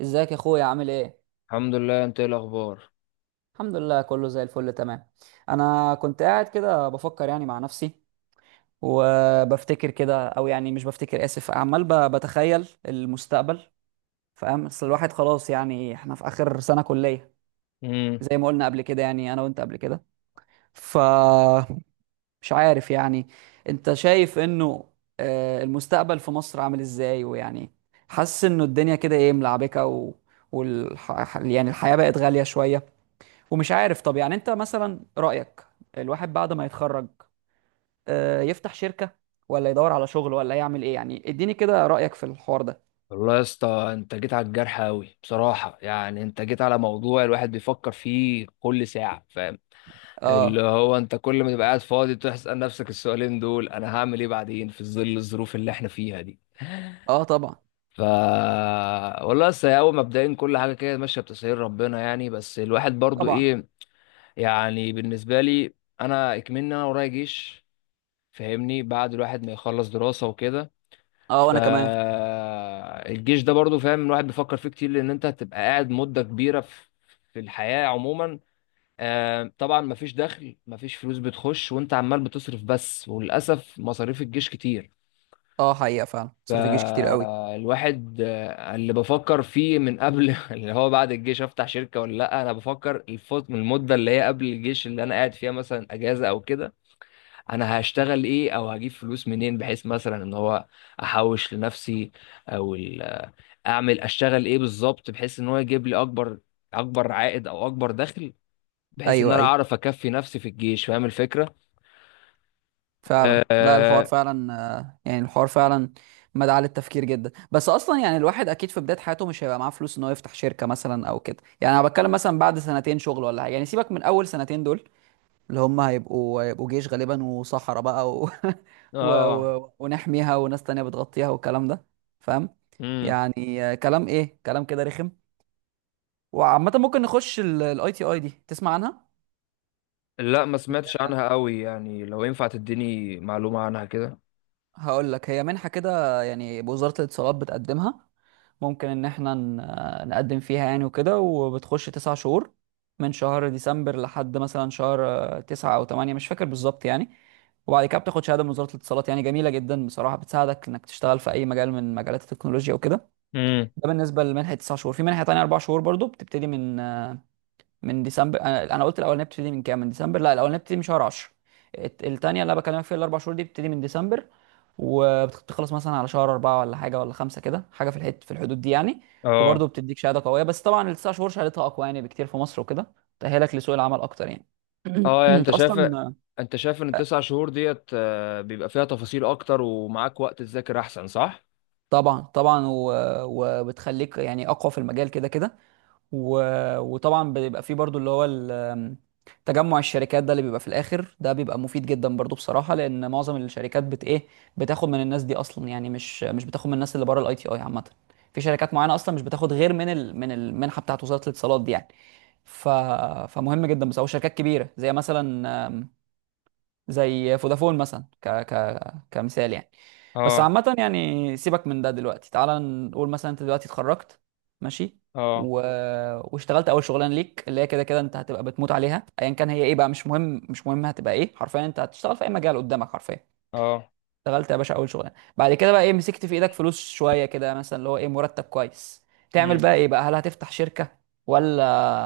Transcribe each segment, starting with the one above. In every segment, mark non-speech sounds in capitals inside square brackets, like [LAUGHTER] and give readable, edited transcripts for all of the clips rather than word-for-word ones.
ازيك يا اخويا، عامل ايه؟ الحمد لله، انت ايه الاخبار؟ الحمد لله كله زي الفل تمام. انا كنت قاعد كده بفكر يعني مع نفسي، وبفتكر كده او يعني مش بفتكر، اسف، عمال بتخيل المستقبل. فاهم؟ اصل الواحد خلاص يعني احنا في اخر سنة كلية. امم. زي ما قلنا قبل كده يعني انا وانت قبل كده. فمش عارف يعني. انت شايف انه المستقبل في مصر عامل ازاي؟ ويعني حاسس انه الدنيا كده ايه ملعبكة يعني الحياة بقت غالية شوية. ومش عارف، طب يعني انت مثلا رأيك، الواحد بعد ما يتخرج يفتح شركة ولا يدور على شغل ولا يعمل ايه يعني؟ اديني كده رأيك في الحوار ده. والله يا اسطى، انت جيت على الجرح قوي بصراحه، يعني انت جيت على موضوع الواحد بيفكر فيه كل ساعه، فاهم؟ اللي اه. هو انت كل ما تبقى قاعد فاضي تسال نفسك السؤالين دول، انا هعمل ايه بعدين في ظل الظروف اللي احنا فيها دي. اه طبعا. ف والله لسه، هي اول مبدئيا كل حاجه كده ماشيه بتسهيل ربنا، يعني بس الواحد برضو طبعا. ايه، يعني بالنسبه لي انا اكملنا، انا ورايا جيش. فاهمني بعد الواحد ما يخلص دراسه وكده، اه وانا كمان. فالجيش ده برضو، فاهم الواحد بيفكر فيه كتير لان انت هتبقى قاعد مدة كبيرة في الحياة عموما. طبعا مفيش دخل، مفيش فلوس بتخش وانت عمال بتصرف بس، وللأسف مصاريف الجيش كتير. اه حقيقة فعلا صرف الجيش كتير قوي. الواحد، اللي بفكر فيه من قبل [LAUGHS] اللي هو بعد الجيش افتح شركة ولا لا، انا بفكر الفوت من المدة اللي هي قبل الجيش اللي انا قاعد فيها مثلا اجازة او كده. انا هشتغل ايه او هجيب فلوس منين، بحيث مثلا ان هو احوش لنفسي، او اعمل، اشتغل ايه بالظبط بحيث ان هو يجيب لي اكبر عائد، او اكبر دخل، بحيث ان ايوه انا ايوه اعرف اكفي نفسي في الجيش، فاهم الفكرة؟ فعلا. لا الحوار اه, فعلا يعني الحوار فعلا مدعاة للتفكير جدا. بس اصلا يعني الواحد اكيد في بداية حياته مش هيبقى معاه فلوس ان هو يفتح شركة مثلا او كده. يعني انا بتكلم مثلا بعد سنتين شغل ولا حاجة، يعني سيبك من اول سنتين دول، اللي هم هيبقوا جيش غالبا وصحراء بقى [LAUGHS] آه. ونحميها، وناس تانية بتغطيها، والكلام ده. فاهم؟ امم. يعني كلام ايه، كلام كده رخم. وعامة ممكن نخش الاي تي اي دي، تسمع عنها؟ لا، ما سمعتش عنها قوي، يعني لو ينفع تديني معلومة عنها كده. هقول لك: هي منحة كده يعني، بوزارة الاتصالات بتقدمها. ممكن ان احنا نقدم فيها يعني وكده، وبتخش تسع شهور من شهر ديسمبر لحد مثلا شهر تسعة او تمانية، مش فاكر بالظبط يعني. وبعد كده بتاخد شهادة من وزارة الاتصالات، يعني جميلة جدا بصراحة، بتساعدك انك تشتغل في اي مجال من مجالات التكنولوجيا وكده. امم. ده بالنسبة لمنحة تسع شهور. في منحة تانية اربع شهور برضو بتبتدي من ديسمبر، انا قلت الاولانيه بتبتدي من كام؟ من ديسمبر؟ لا، الاولانيه بتبتدي من شهر 10. التانيه اللي انا بكلمك فيها، الاربع شهور دي، بتبتدي من ديسمبر وبتخلص مثلا على شهر أربعة ولا حاجة ولا خمسة كده حاجة، في الحد، في الحدود دي يعني. اه. وبرضه بتديك شهادة قوية، بس طبعا التسع شهور شهادتها أقوى يعني بكتير في مصر وكده، تأهلك لسوق العمل أكتر يعني. اه [CLEARS THROAT] يعني انت أنت شايف، أصلا ان التسع شهور ديت بيبقى فيها تفاصيل اكتر، ومعاك وقت تذاكر احسن، صح؟ طبعا طبعا وبتخليك يعني أقوى في المجال كده كده. و... وطبعا بيبقى فيه برضو اللي هو تجمع الشركات ده اللي بيبقى في الاخر، ده بيبقى مفيد جدا برضو بصراحه، لان معظم الشركات بت ايه، بتاخد من الناس دي اصلا يعني، مش بتاخد من الناس اللي بره الاي تي اي عامه. في شركات معينه اصلا مش بتاخد غير من من المنحه بتاعت وزاره الاتصالات دي يعني. ف... فمهم جدا، بس او شركات كبيره زي مثلا زي فودافون مثلا ك ك كمثال يعني. بس اه. عامة يعني سيبك من ده دلوقتي. تعال نقول مثلا انت دلوقتي اتخرجت، ماشي اه. و... واشتغلت اول شغلانة ليك، اللي هي كده كده انت هتبقى بتموت عليها ايا كان هي ايه بقى، مش مهم، مش مهم هتبقى ايه حرفيا، انت هتشتغل في اي مجال قدامك حرفيا. اه. اشتغلت يا باشا اول شغلانة، بعد كده بقى ايه؟ مسكت في ايدك فلوس شوية كده مثلا، اللي هو ايه، مرتب كويس. تعمل امم. بقى ايه بقى؟ هل هتفتح شركة ولا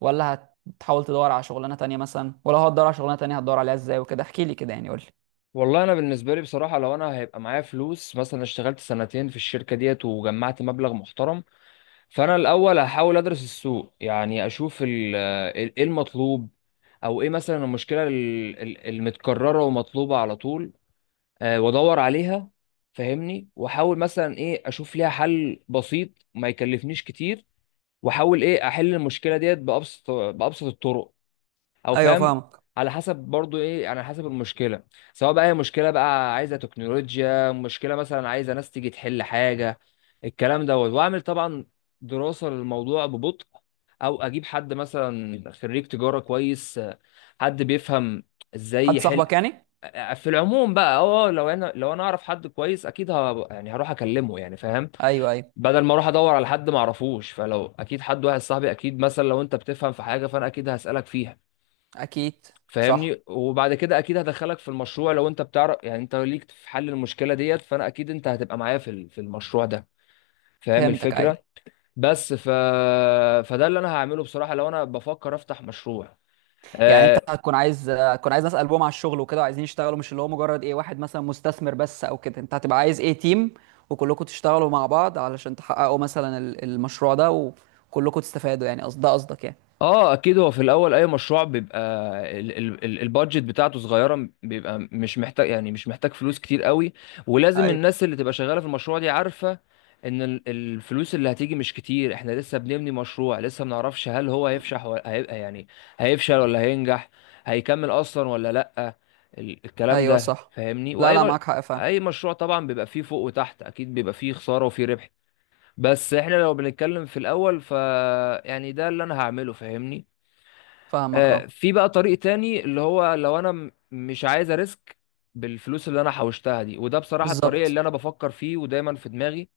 ولا هتحاول تدور على شغلانة تانية مثلا؟ ولو هتدور على شغلانة تانية هتدور عليها ازاي وكده؟ احكي لي كده يعني، قول. والله انا بالنسبه لي بصراحه، لو انا هيبقى معايا فلوس، مثلا اشتغلت سنتين في الشركه ديت وجمعت مبلغ محترم، فانا الاول هحاول ادرس السوق، يعني اشوف ايه المطلوب، او ايه مثلا المشكله المتكرره ومطلوبه على طول، وادور عليها. فاهمني، واحاول مثلا ايه اشوف ليها حل بسيط ما يكلفنيش كتير، واحاول ايه احل المشكله ديت بابسط الطرق، او ايوه فاهم، فاهمك. على حسب برضو ايه، يعني على حسب المشكله، سواء بقى هي مشكله بقى عايزه تكنولوجيا، مشكله مثلا عايزه ناس تيجي تحل حاجه، الكلام دوت، واعمل طبعا دراسه للموضوع ببطء، او اجيب حد مثلا خريج تجاره كويس، حد بيفهم ازاي حد يحل. صاحبك يعني؟ في العموم بقى، اه، لو انا اعرف حد كويس اكيد يعني هروح اكلمه، يعني فاهم، ايوه ايوه. بدل ما اروح ادور على حد ما اعرفوش. فلو اكيد حد، واحد صاحبي اكيد، مثلا لو انت بتفهم في حاجه فانا اكيد هسالك فيها. اكيد. صح. فاهمني، وبعد كده اكيد هدخلك في المشروع، لو انت بتعرف يعني، انت ليك في حل المشكله ديت فانا اكيد انت هتبقى معايا في في المشروع ده، فاهم فهمتك ايوه. الفكره؟ بس ف، فده اللي انا هعمله بصراحه لو انا بفكر افتح مشروع. يعني انت آه، هتكون عايز، هتكون عايز ناس قلبهم على الشغل وكده وعايزين يشتغلوا، مش اللي هو مجرد ايه، واحد مثلا مستثمر بس او كده، انت هتبقى عايز ايه تيم، وكلكم تشتغلوا مع بعض علشان تحققوا مثلا المشروع ده، وكلكم تستفادوا، يعني قصد ده قصدك يعني. اه اكيد، هو في الاول اي مشروع بيبقى البادجت بتاعته صغيره، بيبقى مش محتاج يعني، مش محتاج فلوس كتير قوي. ولازم ايوه الناس اللي تبقى شغاله في المشروع دي عارفه ان الفلوس اللي هتيجي مش كتير، احنا لسه بنبني مشروع، لسه ما نعرفش هل هو هيفشح ولا هيبقى، يعني هيفشل ولا هينجح، هيكمل اصلا ولا لا. الكلام ايوه ده صح. فاهمني. لا لا، معاك حق، فاهم. اي مشروع طبعا بيبقى فيه فوق وتحت، اكيد بيبقى فيه خساره وفيه ربح، بس احنا لو بنتكلم في الاول، ف يعني ده اللي انا هعمله، فاهمني. فاهمك اه. في بقى طريق تاني، اللي هو لو انا مش عايز اريسك بالفلوس اللي انا حوشتها دي، وده بصراحة الطريق بالظبط. اللي انا بفكر فيه ودايما في دماغي،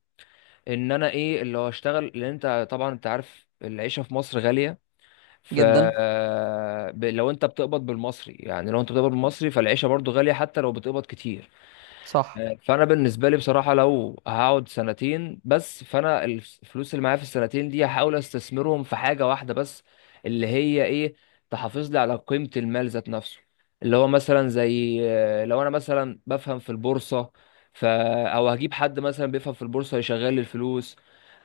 ان انا ايه اللي هو اشتغل، لان انت طبعا انت عارف العيشة في مصر غالية. ف جدا. لو انت بتقبض بالمصري، يعني لو انت بتقبض بالمصري فالعيشة برضو غالية حتى لو بتقبض كتير. صح. فانا بالنسبه لي بصراحه، لو هقعد سنتين بس، فانا الفلوس اللي معايا في السنتين دي هحاول استثمرهم في حاجه واحده بس، اللي هي ايه، تحافظ لي على قيمه المال ذات نفسه، اللي هو مثلا زي، لو انا مثلا بفهم في البورصه ف، او هجيب حد مثلا بيفهم في البورصه يشغل لي الفلوس،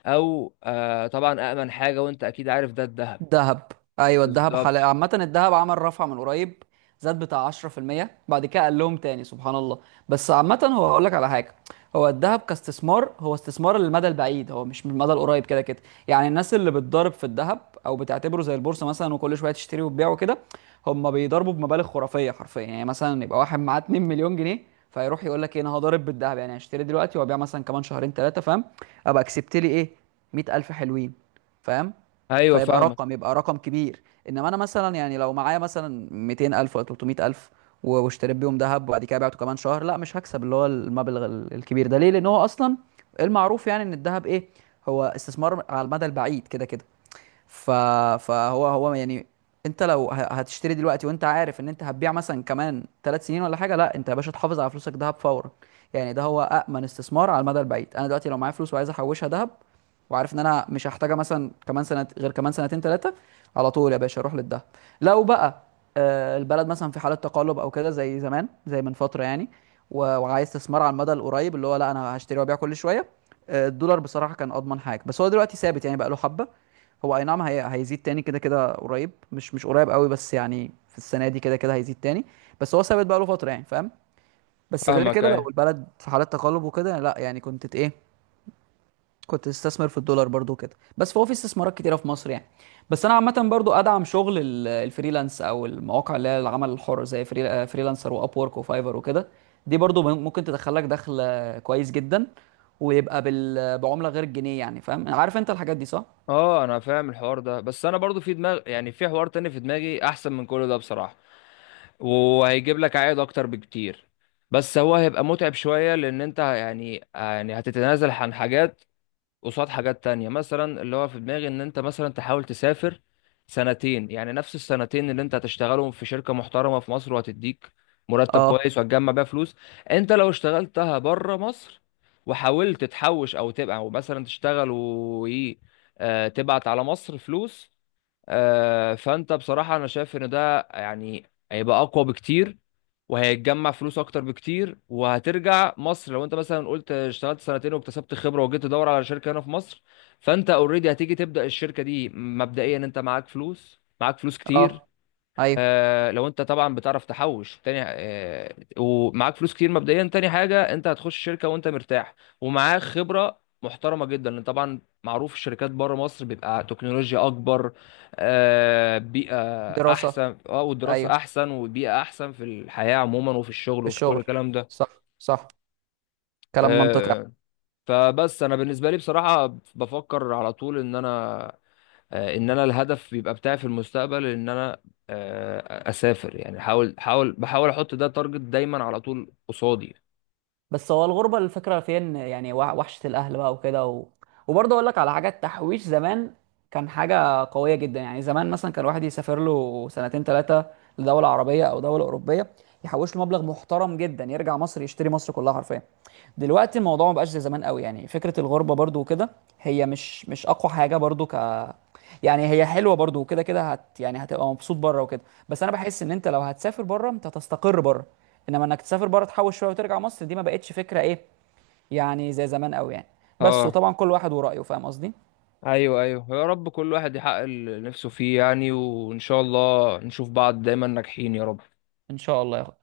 او طبعا امن حاجه وانت اكيد عارف ده، الذهب. دهب. ايوه، الدهب حلقة بالظبط، عامة. الدهب عمل رفع من قريب، زاد بتاع 10%. بعد كده قال لهم تاني، سبحان الله. بس عامة هو هقول لك على حاجة: هو الدهب كاستثمار، هو استثمار للمدى البعيد، هو مش من المدى القريب كده كده. يعني الناس اللي بتضارب في الدهب او بتعتبره زي البورصة مثلا وكل شوية تشتري وتبيع وكده، هم بيضربوا بمبالغ خرافية حرفيا. يعني مثلا يبقى واحد معاه 2 مليون جنيه، فيروح يقول لك ايه، انا هضارب بالدهب يعني هشتري دلوقتي وابيع مثلا كمان شهرين ثلاثة. فاهم؟ ابقى كسبت لي ايه، 100,000 حلوين. فاهم؟ ايوه فيبقى فاهمك. رقم، يبقى رقم كبير. انما انا مثلا يعني لو معايا مثلا 200,000 ولا 300,000 واشتريت بيهم ذهب وبعد كده بعته كمان شهر، لا مش هكسب اللي هو المبلغ الكبير ده. ليه؟ لان هو اصلا المعروف يعني ان الذهب ايه، هو استثمار على المدى البعيد كده كده. ف... فهو هو يعني انت لو هتشتري دلوقتي وانت عارف ان انت هتبيع مثلا كمان ثلاث سنين ولا حاجه، لا انت يا باشا تحافظ على فلوسك دهب فورا. يعني ده هو امن استثمار على المدى البعيد. انا دلوقتي لو معايا فلوس وعايز احوشها دهب، وعارف ان انا مش هحتاجها مثلا كمان سنه غير كمان سنتين ثلاثه، على طول يا باشا اروح للدهب. لو بقى البلد مثلا في حاله تقلب او كده زي زمان، زي من فتره يعني، وعايز استثمار على المدى القريب اللي هو لا انا هشتري وابيع كل شويه، الدولار بصراحه كان اضمن حاجه. بس هو دلوقتي ثابت يعني بقى له حبه. هو اي نعم، هيزيد تاني كده كده قريب، مش قريب قوي، بس يعني في السنه دي كده كده هيزيد تاني. بس هو ثابت بقى له فتره يعني، فاهم؟ بس غير فاهمك، كده لو ايوه البلد في حاله تقلب وكده لا، يعني كنت ايه، كنت تستثمر في الدولار برضو كده. بس فهو في استثمارات كتيره في مصر يعني. بس انا عامه برضو ادعم شغل الفريلانس او المواقع اللي هي العمل الحر، زي فريلانسر، واب وورك، وفايفر وكده. دي برضو ممكن تدخلك دخل كويس جدا، ويبقى بعمله غير الجنيه يعني. فاهم؟ عارف انت الحاجات دي؟ صح؟ اه، انا فاهم الحوار ده، بس انا برضو في دماغ يعني في حوار تاني في دماغي احسن من كل ده بصراحه، وهيجيب لك عائد اكتر بكتير، بس هو هيبقى متعب شوية، لان انت يعني هتتنازل عن حاجات قصاد حاجات تانية، مثلا اللي هو في دماغي ان انت مثلا تحاول تسافر سنتين، يعني نفس السنتين اللي انت هتشتغلهم في شركة محترمة في مصر وهتديك مرتب اه. كويس وهتجمع بيها فلوس. انت لو اشتغلتها بره مصر، وحاولت تحوش او تبقى او مثلا تشتغل و تبعت على مصر فلوس، فانت بصراحة انا شايف ان ده يعني هيبقى اقوى بكتير، وهيتجمع فلوس اكتر بكتير. وهترجع مصر لو انت مثلا قلت اشتغلت سنتين واكتسبت خبرة، وجيت تدور على شركة هنا في مصر، فانت اوريدي هتيجي تبدأ الشركة دي مبدئيا انت معاك فلوس كتير. اه ايوه. لو انت طبعا بتعرف تحوش تاني، ومعاك فلوس كتير مبدئيا، تاني حاجة انت هتخش شركة وانت مرتاح ومعاك خبرة محترمة جدا، لان طبعا معروف الشركات بره مصر بيبقى تكنولوجيا اكبر، بيئة دراسة. احسن، اه والدراسة ايوه احسن وبيئة احسن في الحياة عموما وفي الشغل في وفي كل الشغل. الكلام ده. صح. صح. كلام منطقي. آه فبس انا بالنسبة لي بصراحة بفكر على طول ان انا، ان انا الهدف بيبقى بتاعي في المستقبل ان انا اسافر، يعني حاول حاول بحاول احط ده تارجت دايما على طول قصادي. بس هو الغربة الفكرة فيها ان يعني وحشة الأهل بقى وكده وبرضه أقول لك على حاجات: تحويش زمان كان حاجة قوية جدا. يعني زمان مثلا كان الواحد يسافر له سنتين ثلاثة لدولة عربية أو دولة أوروبية، يحوش له مبلغ محترم جدا، يرجع مصر يشتري مصر كلها حرفيا. دلوقتي الموضوع ما بقاش زي زمان قوي يعني، فكرة الغربة برضو وكده، هي مش أقوى حاجة برضو، ك يعني هي حلوة برضو، وكده كده هت يعني هتبقى مبسوط بره وكده. بس أنا بحس إن أنت لو هتسافر بره أنت هتستقر بره. إنما إنك تسافر بره تحوش شوية وترجع مصر، دي ما بقتش فكرة إيه يعني زي زمان قوي يعني. بس اه، وطبعا كل واحد ورأيه، فاهم قصدي؟ ايوه ايوه، يا رب كل واحد يحقق اللي نفسه فيه، يعني وان شاء الله نشوف بعض دايما ناجحين يا رب. إن شاء الله يا أخويا.